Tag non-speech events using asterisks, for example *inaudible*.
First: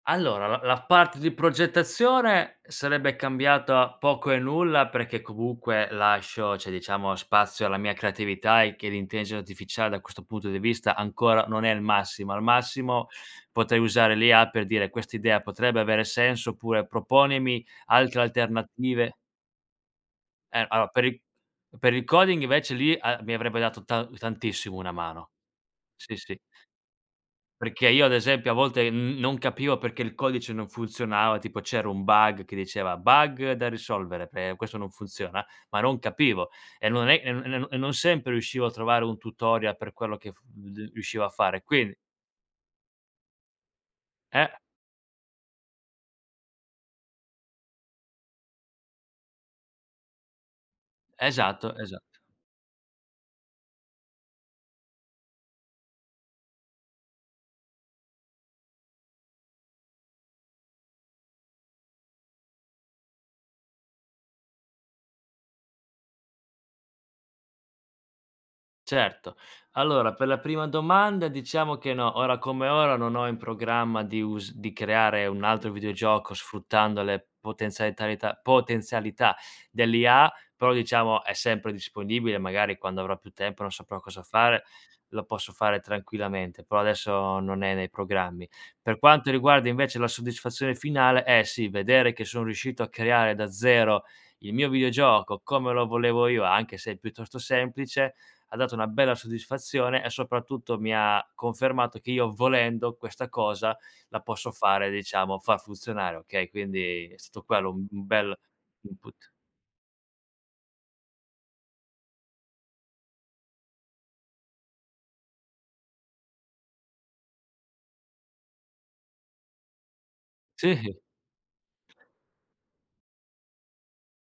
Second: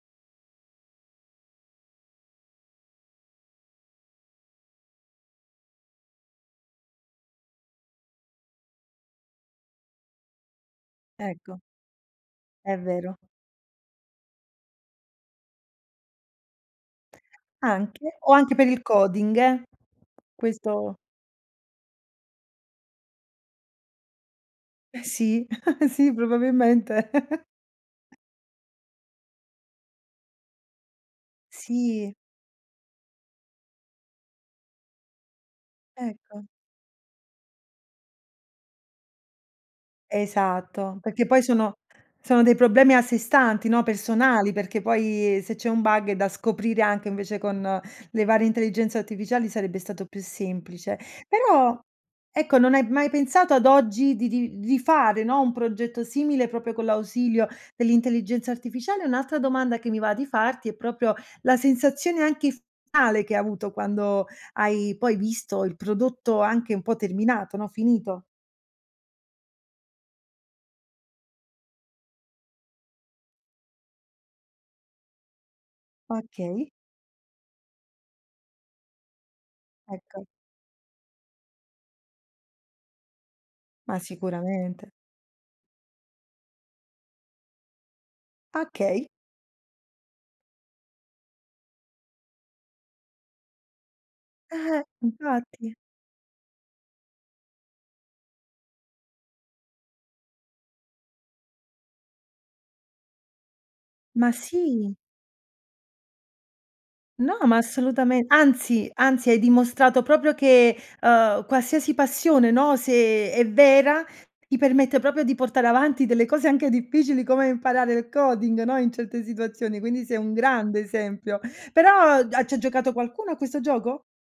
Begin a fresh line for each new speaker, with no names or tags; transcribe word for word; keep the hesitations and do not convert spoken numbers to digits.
Allora, l la parte di progettazione sarebbe cambiata poco e nulla, perché comunque lascio, ceh diciamo spazio alla mia creatività e che l'intelligenza artificiale da questo punto di vista ancora
Ecco.
non è il massimo. Al
È
massimo
vero.
potrei usare l'IA per dire "quest'idea potrebbe avere senso" oppure "proponimi
Anche,
altre
o anche per il
alternative"
coding eh?
Eh allora,
Questo
per il per il coding invece lì a mi avrebbe dato ta tantissimo una
Eh
mano
sì, *laughs* sì,
sì, sì.
probabilmente.
Perché io ad
*laughs*
esempio a volte n non capivo perché il codice non funzionava, tipo c'era un
Sì.
bug che diceva: "Bug da risolvere, ehm, questo non funziona". Ma non
Ecco.
capivo e non è e n e n e non sempre riuscivo a trovare un tutoria per quello che f v
Esatto,
riuscivo
perché
a
poi
fare.
sono
Quindi
sono dei problemi a sé stanti, no,
Eh!
personali, perché poi se c'è un bug, eh, da scoprire anche invece con le varie intelligenze artificiali sarebbe stato più semplice.
Esatto,
Però
esatto.
ecco, non hai mai pensato ad oggi di di di fare, no, un progetto simile proprio con l'ausilio dell'intelligenza artificiale? E un'altra domanda che mi va di farti, è proprio la sensazione anche f ale che hai avuto quando hai poi visto il prodotto anche un po' terminato, no, finito.
Certo. Allora, per la prima domanda diciamo che no, ora come ora non ho in programma di us di creare un altro videogioco
Okay.
sfruttando le potenzialitalità, potenzialità
Ecco.
dell'IA, però diciamo è sempre disponibile, magari quando avrò più tempo non
Ma
saprò cosa fare,
sicuramente.
lo posso fare tranquillamente, prò adesso non è nei programmi. Per
achey.
quanto riguarda invece la soddisfazione finale, eh sì, vedere che sono riuscito a creare da zero il mio
Eh-eh,
videogioco come
infatti.
lo volevo io, anche se è piuttosto semplice, m'ha dato una bella soddisfazione e soprattutto mi ha confermato che io volendo questa cosa la
Ma
posso fare,
sì!
diciamo, far funzionare, okay, quindi è
No,
stato
ma
quello u un
assolutamente,
bel
anzi anzi,
input.
hai dimostrato proprio che, ehm, qualsiasi passione, no, se è vera, ti permette proprio di portare avanti delle cose anche difficili come imparare il coding, no, in certe situazioni, quindi sei un grande
Sì.
esempio. Però a c'ha già giocato qualcuno a questo gioco?